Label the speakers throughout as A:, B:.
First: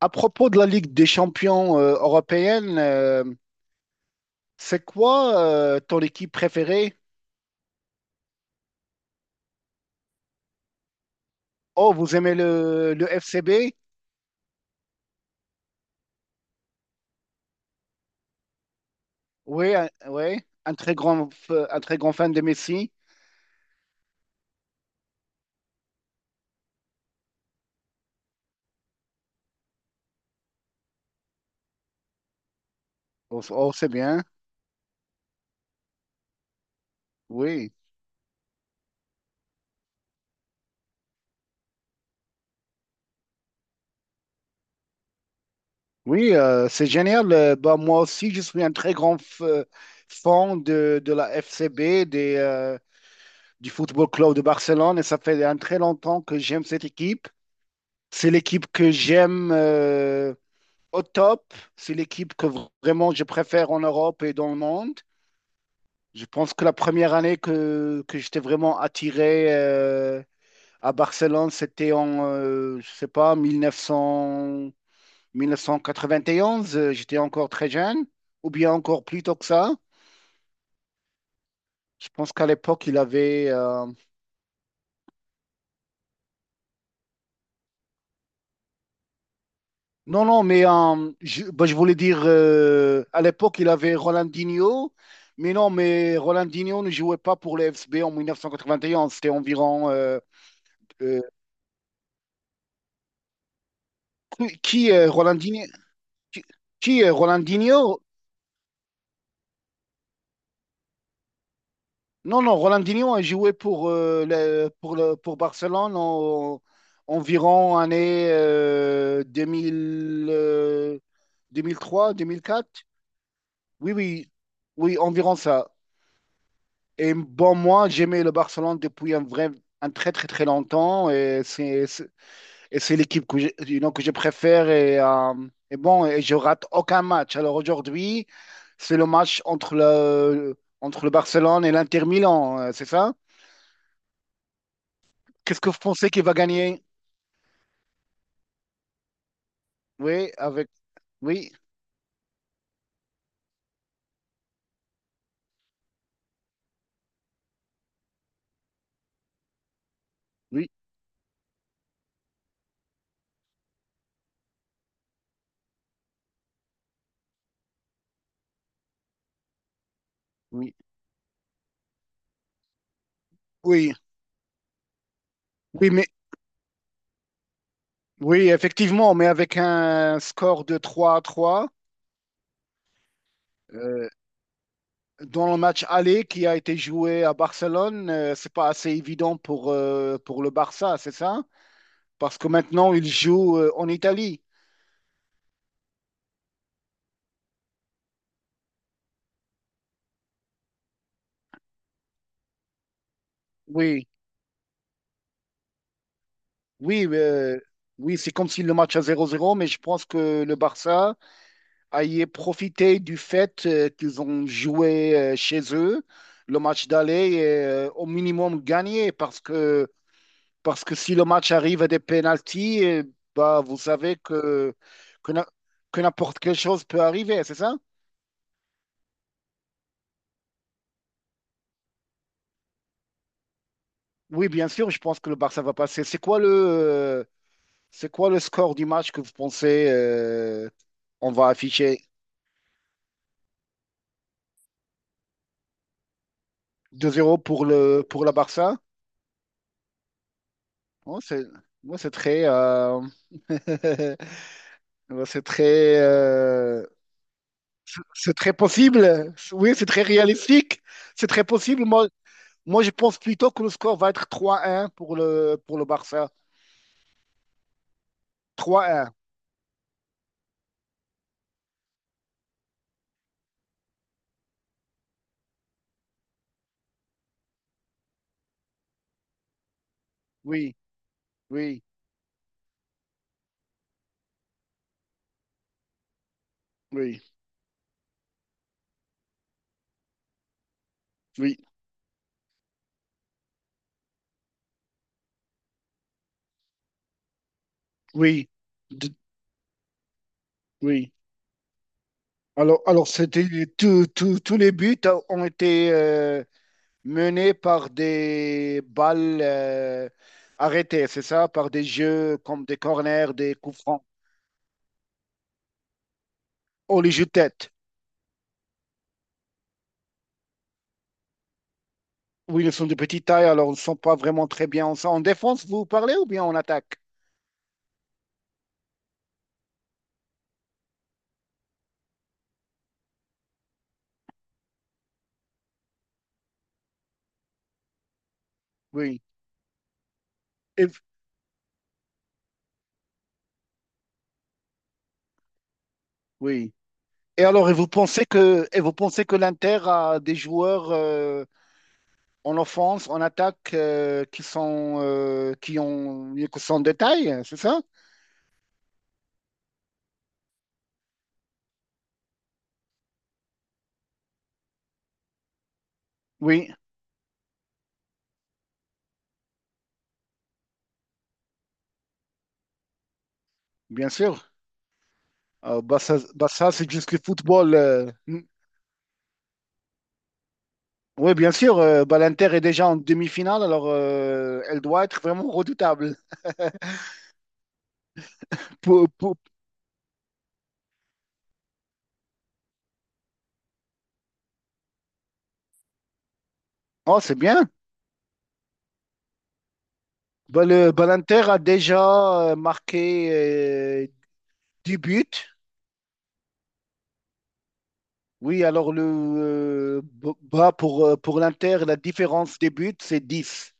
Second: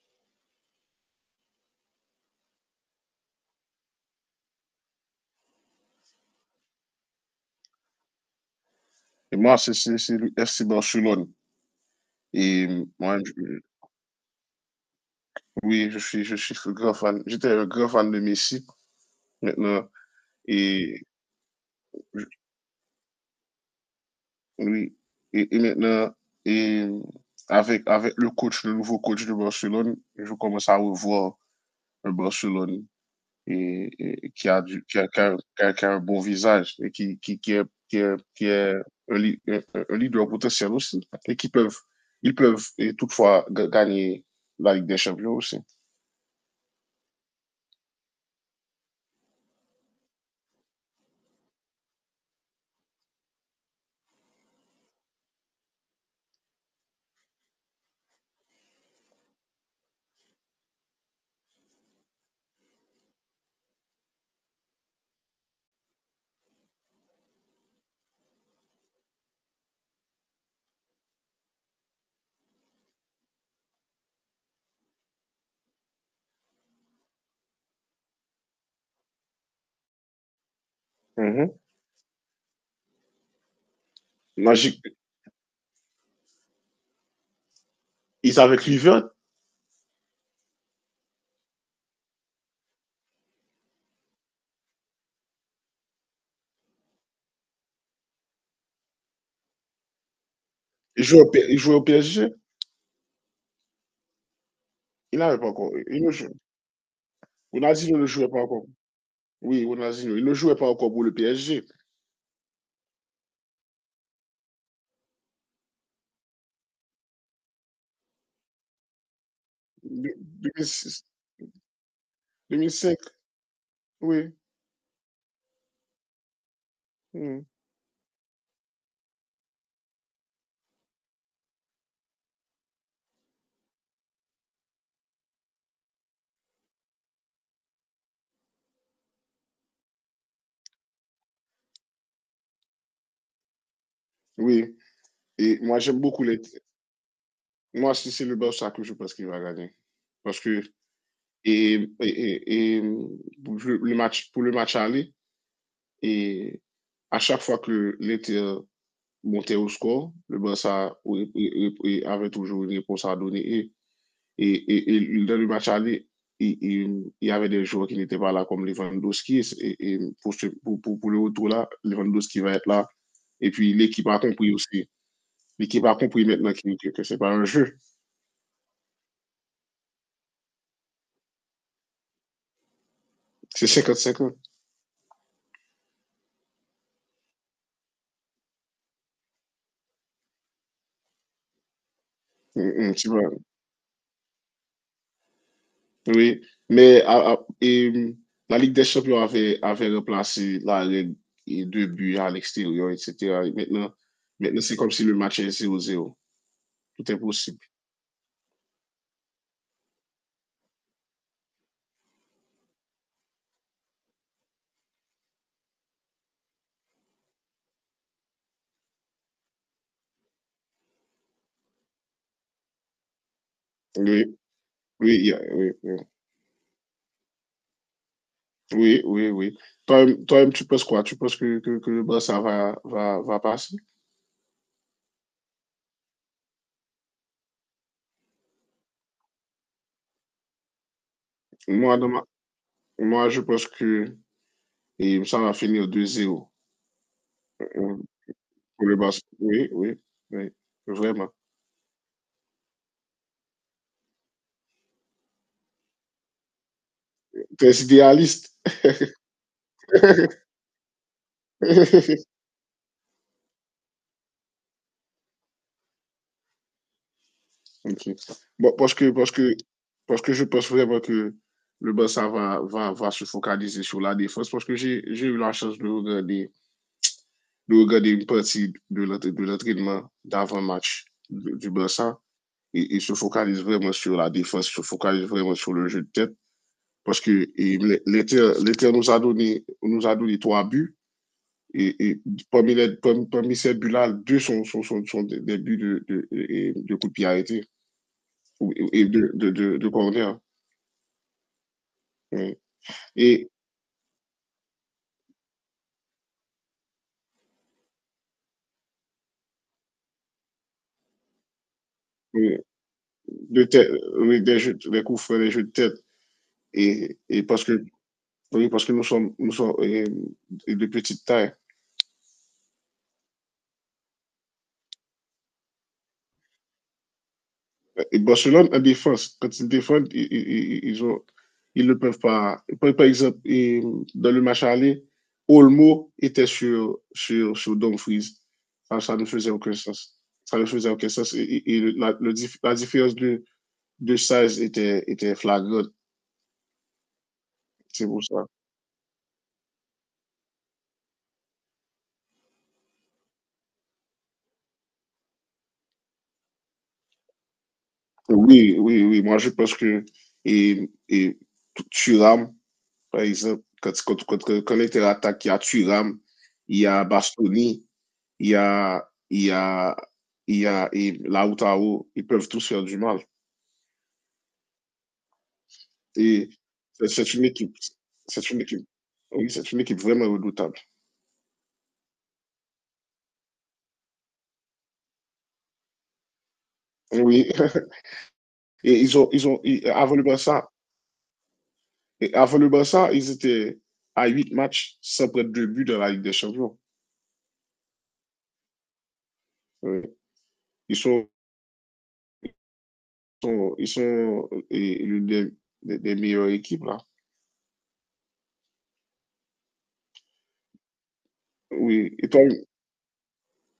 A: À propos de la Ligue des champions européenne, c'est quoi ton équipe préférée?
B: Et moi, c'est le FC Barcelone.
A: Oh, vous aimez le
B: Moi,
A: FCB?
B: oui, je suis un grand fan. J'étais un grand fan de Messi
A: Oui,
B: maintenant. Et
A: un très grand fan
B: je-
A: de Messi.
B: oui, et maintenant, et avec le coach, le nouveau coach de Barcelone, je commence à revoir un Barcelone
A: Oh, c'est
B: et,
A: bien.
B: et qui a du, qui a, qui a- qui a- qui a un bon visage et qui, qui, qui est,
A: Oui,
B: qui est, qui est un, li- un- un leader potentiel aussi. Et qui peuvent, ils peuvent et toutefois gagner la Ligue des Champions aussi.
A: oui, c'est génial. Bah, moi aussi, je suis un très grand fan de la FCB, du Football Club de Barcelone, et ça fait un très longtemps que j'aime cette équipe. C'est l'équipe que j'aime, au top. C'est l'équipe que vraiment je préfère en Europe et dans le monde. Je pense que la première année que j'étais vraiment attiré à Barcelone, c'était en, je sais pas, 1900, 1991. J'étais encore très jeune, ou bien encore plus tôt que ça.
B: Mhm.
A: Je pense qu'à l'époque, il avait,
B: Magic, il savait que Kluivert,
A: non, non, mais je voulais dire, à l'époque, il avait Ronaldinho, mais non, mais Ronaldinho ne jouait pas pour le FSB en 1991, c'était environ
B: il
A: euh,
B: jouait, au P- il jouait au PSG,
A: qui est
B: il n'avait pas
A: Ronaldinho?
B: encore. Il ne jouait,
A: Qui, qui est
B: Ronaldinho
A: Ronaldinho?
B: ne jouait pas encore. Oui, Ronaldinho, il ne jouait pas encore pour le PSG.
A: Non, non, Ronaldinho a joué pour, pour Barcelone en, environ année 2000,
B: 2006,
A: 2003, 2004.
B: 2005,
A: Oui, oui,
B: oui.
A: oui, environ ça. Et
B: Hmm,
A: bon, moi, j'aimais le Barcelone depuis un très, très, très longtemps. Et c'est l'équipe que j'ai, que je préfère. Et je rate aucun match. Alors aujourd'hui, c'est le match entre le Barcelone et l'Inter Milan, c'est ça?
B: oui. Et
A: Qu'est-ce que vous
B: moi, j'aime
A: pensez qu'il
B: beaucoup
A: va
B: les.
A: gagner?
B: Moi, si c'est le Barça que je pense qu'il va gagner.
A: Oui,
B: Parce que
A: avec, oui,
B: et, et, et- et pour le match, pour le match aller, et à chaque fois que l'Inter montait au score, le
A: oui,
B: Barça, oui, oui, oui, oui, avait toujours une réponse à donner. Et dans le match aller, il y avait des joueurs qui n'étaient pas là, comme Lewandowski. Et pour, ce-
A: oui,
B: pour le retour là, Lewandowski va être là. Et puis
A: oui,
B: l'équipe a compris aussi. L'équipe
A: oui,
B: a
A: mais,
B: compris maintenant que, que c'est pas un jeu.
A: oui, effectivement, mais avec un score de 3-3,
B: C'est cinquante
A: euh,
B: cinquante,
A: dans le match aller qui a été joué à Barcelone, c'est pas assez évident pour le Barça, c'est ça? Parce que maintenant, il
B: tu vois.
A: joue en Italie.
B: Oui. Mais la Ligue des Champions avait, remplacé la règle deux buts à l'extérieur, etc. Et maintenant,
A: Oui,
B: maintenant c'est comme si le match est 0 zéro.
A: oui,
B: Tout est possible.
A: oui, c'est comme si le match à 0-0. Mais je pense que le Barça a y profité du fait qu'ils ont joué chez eux le match d'aller et au minimum gagné, parce que si le match arrive à des pénaltys, eh, bah, vous savez
B: Oui,
A: que,
B: oui,
A: na-
B: oui, oui.
A: que n'importe quelle chose peut arriver, c'est ça?
B: Oui, oui, oui. Toi-même, toi-même, tu penses quoi? Tu penses que, que le Barça va, va passer?
A: Oui, bien sûr, je pense que le Barça va passer. C'est quoi le score du match que vous pensez on va
B: Moi,
A: afficher
B: moi, je pense que et ça va finir 2-0
A: 2 zéro pour le pour la Barça?
B: pour le Barça. Oui, oui, oui,
A: Oh,
B: vraiment.
A: c'est, Moi, c'est très, moi, c'est très,
B: Très
A: c'est
B: idéaliste.
A: très possible. Oui, c'est très réalistique. C'est très possible. Moi, moi, je pense plutôt que le score va être 3-1 pour le Barça.
B: Ok. Bon,
A: Trois
B: parce que,
A: un.
B: parce que je pense vraiment que le Barça va, va se focaliser sur la défense parce que j'ai eu la chance de regarder une partie de l'entraînement
A: Oui,
B: d'avant-match du
A: oui,
B: Barça, et se focalise vraiment sur la défense, se focalise vraiment sur le jeu de tête. Parce
A: oui,
B: que et l'Éther nous a donné trois buts.
A: oui,
B: Et parmi ces buts-là, deux sont des, buts de coup de pied arrêté
A: oui,
B: et
A: d-
B: de corner.
A: oui.
B: Ouais.
A: Alors, c'était
B: Et
A: tous les buts ont été menés par des balles arrêtées, c'est ça, par des jeux
B: euh,
A: comme des corners, des
B: de
A: coups
B: tête,
A: francs.
B: oui, des, jeux, des coups francs, des jeux de tête.
A: Oh, les
B: Et,
A: jeux de
B: et parce
A: tête.
B: que oui, parce que nous sommes de petite taille.
A: Oui, ils sont de petite taille, alors ils ne sont pas vraiment très bien. En défense, vous parlez ou bien en attaque?
B: Et Barcelone en défense, quand ils défendent, ils ont, ils ne peuvent pas. Par, exemple, dans le match aller, Olmo était sur Dumfries. Ça
A: Oui.
B: ne faisait aucun sens. Ça ne
A: Et,
B: faisait
A: v-
B: aucun sens. Et la différence de size était flagrante.
A: oui. Et alors,
B: C'est pour ça.
A: et vous pensez que l'Inter a des joueurs en offense, en attaque, qui sont de taille, c'est ça?
B: Oui, oui, oui. Moi, je pense que et Thuram, par exemple, quand il était attaqué, il y a Thuram,
A: Oui.
B: il y a Bastoni, il y a, il y a, et la Outaho, ils peuvent tous faire du mal.
A: Bien sûr. Ah, bah
B: Et
A: ça c'est juste le
B: c'est- une
A: football.
B: équipe,
A: Mm.
B: c'est une équipe, oui, c'est une équipe vraiment redoutable.
A: Oui, bien sûr, bah, l'Inter est déjà en demi-finale, alors elle doit être vraiment redoutable.
B: Oui, et
A: Pou- pou-
B: avant le Barça, ils étaient à 8 matchs sans prendre de but dans la Ligue des Champions.
A: Oh, c'est bien.
B: Oui. Ils
A: Bah,
B: sont,
A: l'Inter a déjà marqué
B: sont- ils sont
A: 10
B: l'une
A: buts.
B: des meilleures équipes, là.
A: Oui, bah, pour l'Inter, la
B: Oui, et toi,
A: différence des buts, c'est 10.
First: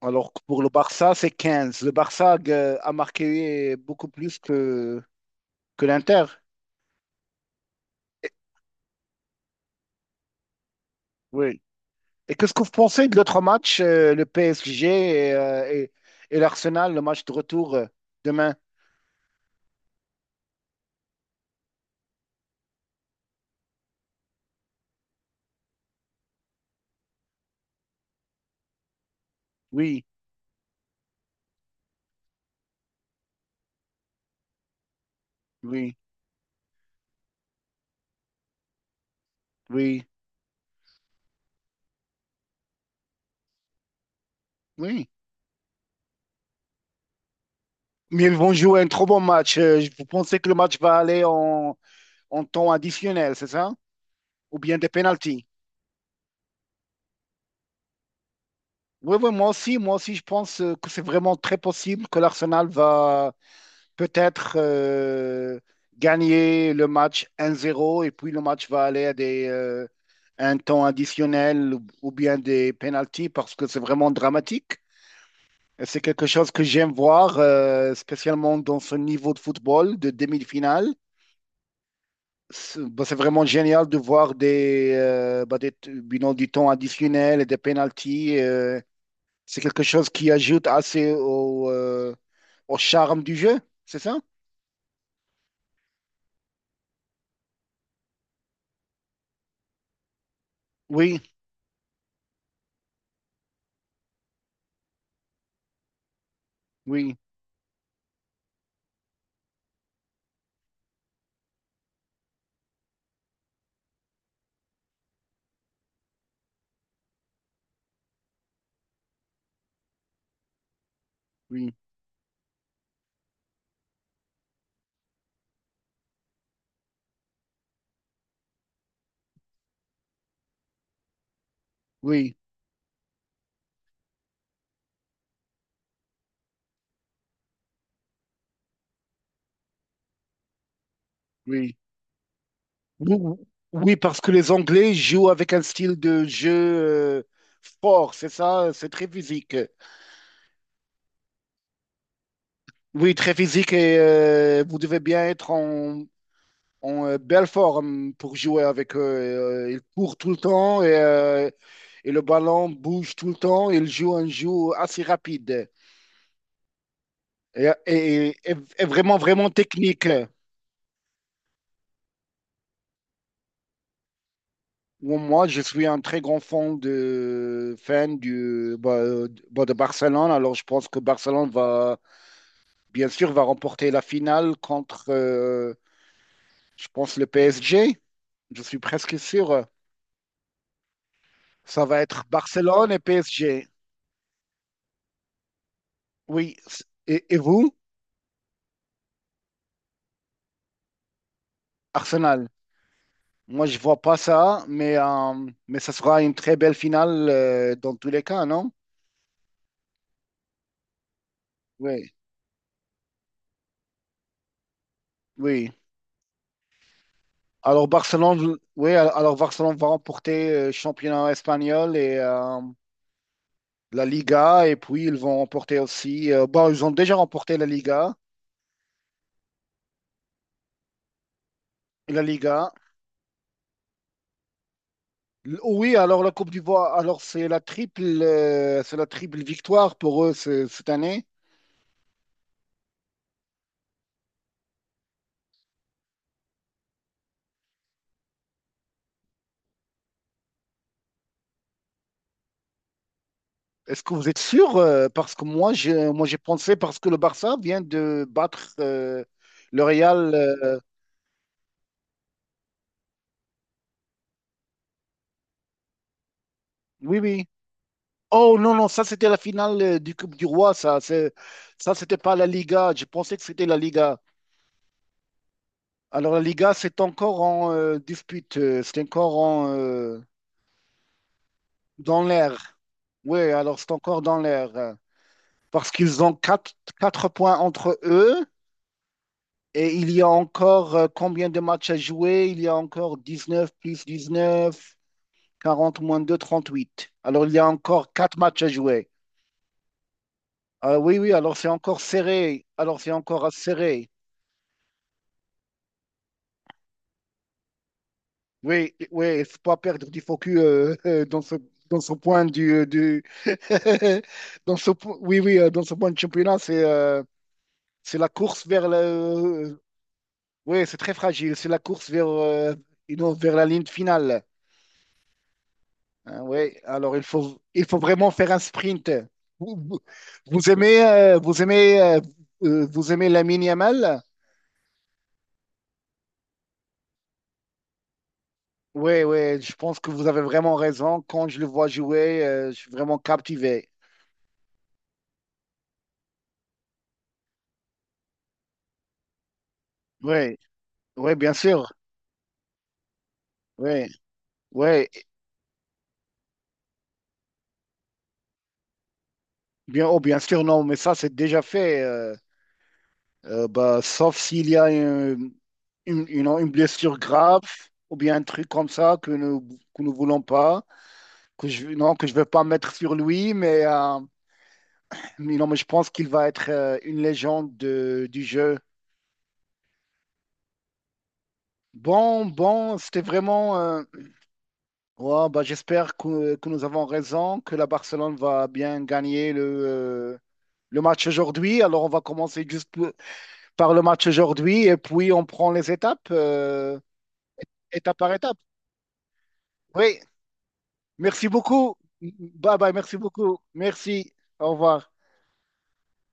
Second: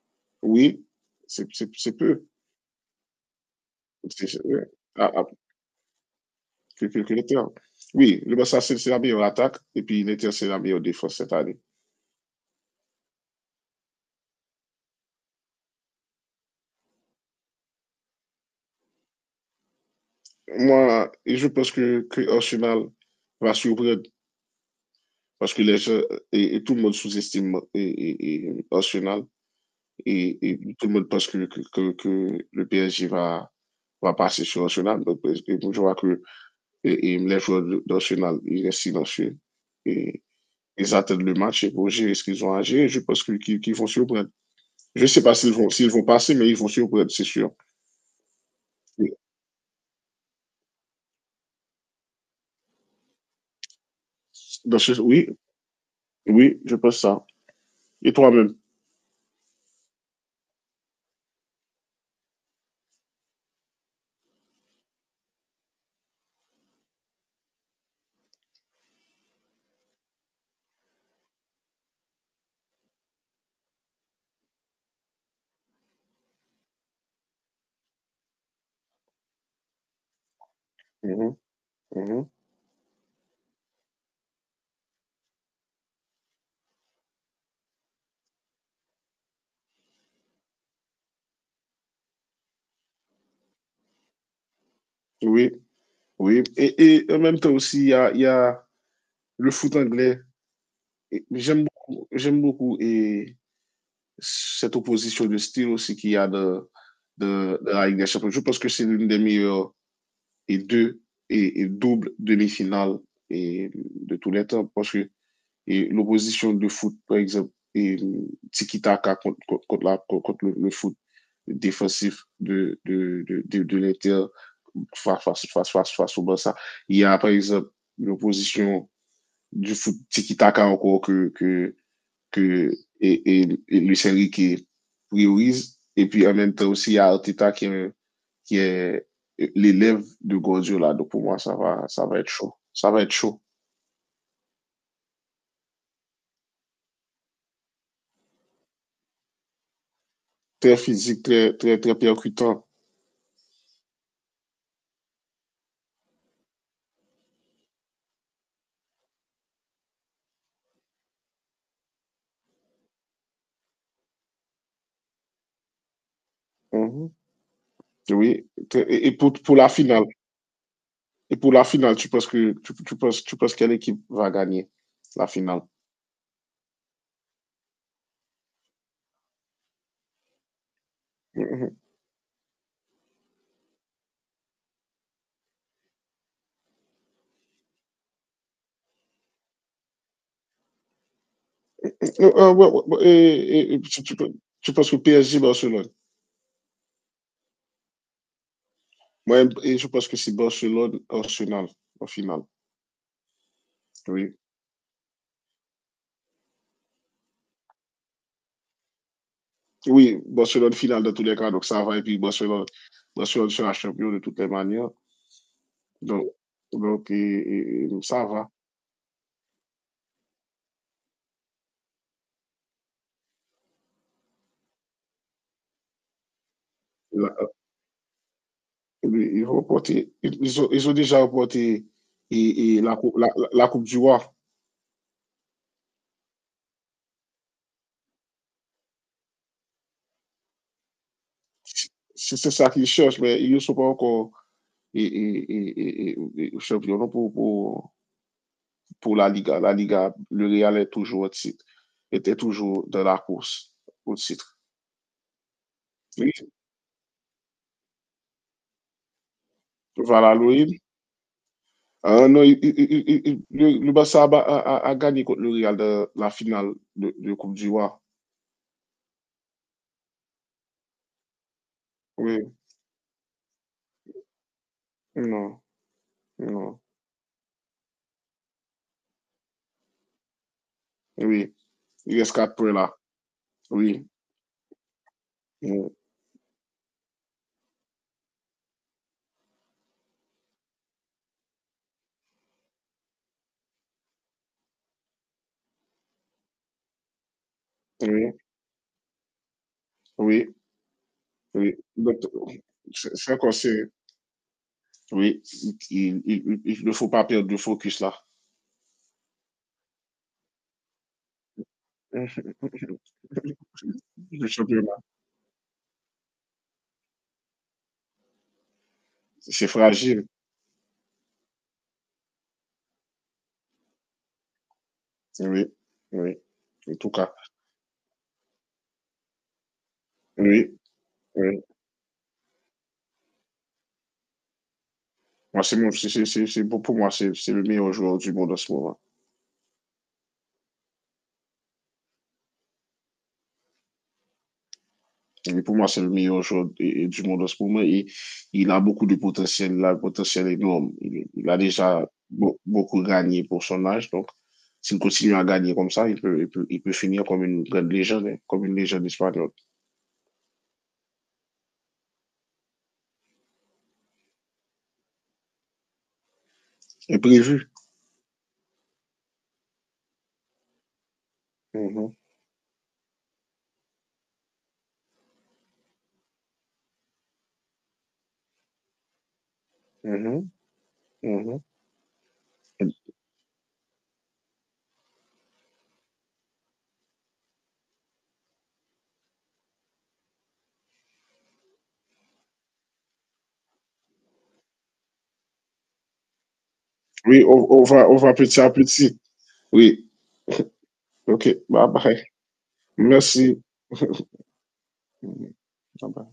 A: Alors que pour le
B: oui,
A: Barça, c'est
B: c'est c'est-
A: 15. Le
B: c'est peu.
A: Barça a marqué beaucoup plus
B: Ouais.
A: que,
B: À-
A: que l'Inter.
B: que l'Inter. Oui, le Barça, c'est la meilleure attaque et puis l'Inter, c'est la meilleure défense cette année.
A: Oui. Et qu'est-ce que vous pensez de l'autre match, le PSG et, euh, et- et l'Arsenal, le match de retour demain?
B: Moi, et je pense que Arsenal va surprendre parce que les gens et tout le monde sous-estime et Arsenal
A: Oui,
B: et tout le monde pense que le PSG va passer sur Arsenal. Donc, et je vois
A: oui,
B: que et les joueurs d'Arsenal, ils restent silencieux
A: oui,
B: et ils attendent le match et pour gérer ce qu'ils ont à gérer. Je pense qu'ils vont surprendre. Je ne
A: oui.
B: sais pas s'ils vont passer, mais ils vont surprendre, c'est sûr.
A: Mais ils vont jouer un trop
B: Et,
A: bon match. Vous pensez que le match va aller en temps additionnel, c'est ça? Ou bien des
B: Oui,
A: pénaltys?
B: oui, je pense ça. Et toi-même?
A: Oui, oui, moi aussi, je pense que c'est vraiment très possible que l'Arsenal va, peut-être gagner le match 1-0 et puis le match va aller à un temps additionnel ou bien des pénalties parce que c'est vraiment dramatique. Et c'est quelque chose que j'aime voir, spécialement dans ce niveau de football de demi-finale.
B: Mhm, mhm.
A: C'est vraiment génial de voir des, bah, des t- du nom du temps additionnel et des pénalties. C'est quelque chose qui ajoute assez au charme du jeu, c'est ça?
B: Oui, oui. Et en même temps aussi, il y a le foot anglais.
A: Oui,
B: Et j'aime beaucoup cette opposition de style aussi qu'il y a de,
A: oui,
B: de, de la Ligue des Champions. Je pense que c'est l'une des meilleures et deux et double demi-finales et de tous les temps parce que et l'opposition de foot, par exemple, et tiki-taka contre le foot.
A: oui.
B: Défensif de l'Inter face au Barça. Il y a, par exemple, l'opposition du foot tiki-taka encore que, que,
A: Oui,
B: que et, et, et Lucien Riquet priorise. Et puis, en même temps aussi, il y a Arteta qui est l'élève de Guardiola. Donc, pour moi, ça
A: oui.
B: va, ça va être chaud. Ça va être chaud.
A: Ou- Oui, parce que les Anglais jouent avec un style de jeu fort, c'est ça, c'est très physique.
B: Très physique, très, très, très percutant.
A: Oui, très physique et vous devez bien être en belle forme pour jouer avec eux. Ils courent tout le temps et le ballon bouge tout le temps. Ils jouent un jeu assez rapide
B: Mhm.
A: et, et-
B: Oui,
A: et- et
B: Et
A: vraiment, vraiment technique.
B: pour la finale, tu penses que tu penses quelle équipe va gagner
A: Ou
B: la
A: Moi, je
B: finale?
A: suis un très grand fan de, fan du, bah, de Barcelone. Alors, je pense que Barcelone
B: Mhm.
A: va, bien sûr, va remporter la finale contre, je pense, le PSG. Je suis presque sûr. Ça va être
B: Ouais, ouais,
A: Barcelone et
B: ouais, et,
A: PSG.
B: et- et tu penses que PSG Barcelone?
A: Oui. Et vous,
B: Moi, et je pense que c'est Barcelone Arsenal en finale.
A: Arsenal? Moi, je vois pas
B: Oui.
A: ça, mais ça sera une très belle finale, dans tous les cas, non?
B: Oui, Barcelone finale dans tous les cas, donc ça va. Et
A: Oui,
B: puis Barcelone, Barcelone sera champion de toutes les manières.
A: oui.
B: Donc, donc, ça va.
A: Alors Barcelone va remporter le championnat espagnol et, la Liga et puis ils vont remporter aussi. Bon, ils ont déjà
B: La- euh,
A: remporté la Liga.
B: Ils, vont porter- ils ont déjà remporté
A: La Liga.
B: et la Coupe du Roi.
A: Oui, alors la Coupe d'Ivoire, c'est la triple victoire pour eux cette année.
B: C'est ça qu'ils cherchent, mais ils ne sont pas encore champions non, pour la Liga. La Liga, le Real est toujours au titre, était toujours dans la course
A: Est-ce que
B: au
A: vous êtes
B: titre.
A: sûr? Parce que moi, moi,
B: Oui.
A: j'ai pensé parce que le Barça vient de battre le Real.
B: Voilà, Louis. Ah non, le Barça a, ba- a- a a gagné contre le Real de la finale de,
A: Oui,
B: de
A: oui.
B: Coupe du Roi.
A: Oh non, non, ça c'était la finale du Coupe du Roi. Ça c'était pas la
B: Oui,
A: Liga. Je pensais que c'était la Liga.
B: non,
A: Alors la
B: non,
A: Liga, c'est encore en dispute. C'est encore
B: oui, il
A: dans
B: reste quatre points
A: l'air.
B: là.
A: Oui, alors c'est
B: Oui,
A: encore dans l'air.
B: oui,
A: Parce qu'ils ont 4 points entre eux et il y a encore combien de matchs à jouer? Il y a encore 19 plus 19, 40 moins 2, 38. Alors il y a encore
B: oui,
A: 4 matchs à jouer.
B: oui.
A: Ah oui, oui, alors c'est
B: Oui.
A: encore
B: Donc,
A: serré. Alors c'est
B: c'est
A: encore
B: encore serré.
A: serré.
B: Oui, il ne faut pas perdre de focus là.
A: Oui, oui, il ne faut pas perdre du focus dans ce point du...
B: Le championnat,
A: Oui, oui, dans ce point de championnat, c'est c'est la course vers
B: c'est
A: le.
B: fragile.
A: Oui, c'est très fragile. C'est la course vers, vers la ligne finale.
B: Oui, oui,
A: Hein, oui,
B: en tout
A: alors il
B: cas.
A: faut, il faut vraiment faire un sprint. Vous, vous- vous
B: Oui,
A: aimez,
B: oui.
A: vous aimez, Vous aimez Lamine Yamal?
B: Moi, c'est mon, c'est- pour moi, c'est le meilleur joueur du monde en ce moment.
A: Oui, oui, je pense que vous avez vraiment raison. Quand je le vois jouer, je suis vraiment captivé.
B: Et pour moi, c'est le meilleur joueur du monde en ce moment et il a beaucoup de potentiel, il a un potentiel
A: Oui,
B: énorme. Il,
A: oui,
B: il
A: bien
B: a
A: sûr.
B: déjà beaucoup gagné pour son
A: Oui,
B: âge, donc s'il
A: oui,
B: continue à gagner comme ça, il peut finir comme une grande légende, hein, comme une légende espagnole.
A: oh, bien sûr, non, mais ça, c'est déjà fait. Bah, sauf s'il y a une blessure grave
B: Imprévu.
A: ou bien un truc comme ça que nous, voulons pas, que je, non,
B: Mhm,
A: que je vais pas mettre sur lui, mais non, mais je pense qu'il va être une légende du jeu.
B: mhm, mhm.
A: Bon, c'était vraiment. Ouais, bah, j'espère que nous avons raison, que la Barcelone va bien gagner le match aujourd'hui. Alors, on va commencer juste par le match aujourd'hui et puis on prend les étapes,
B: Oui, on, on va, on
A: étape
B: va
A: par étape.
B: petit à petit. Oui,
A: Oui.
B: ok,
A: Merci
B: bye
A: beaucoup.
B: bye.
A: Bye bye, merci
B: Merci.
A: beaucoup. Merci. Au revoir.
B: Mhm, bye bye.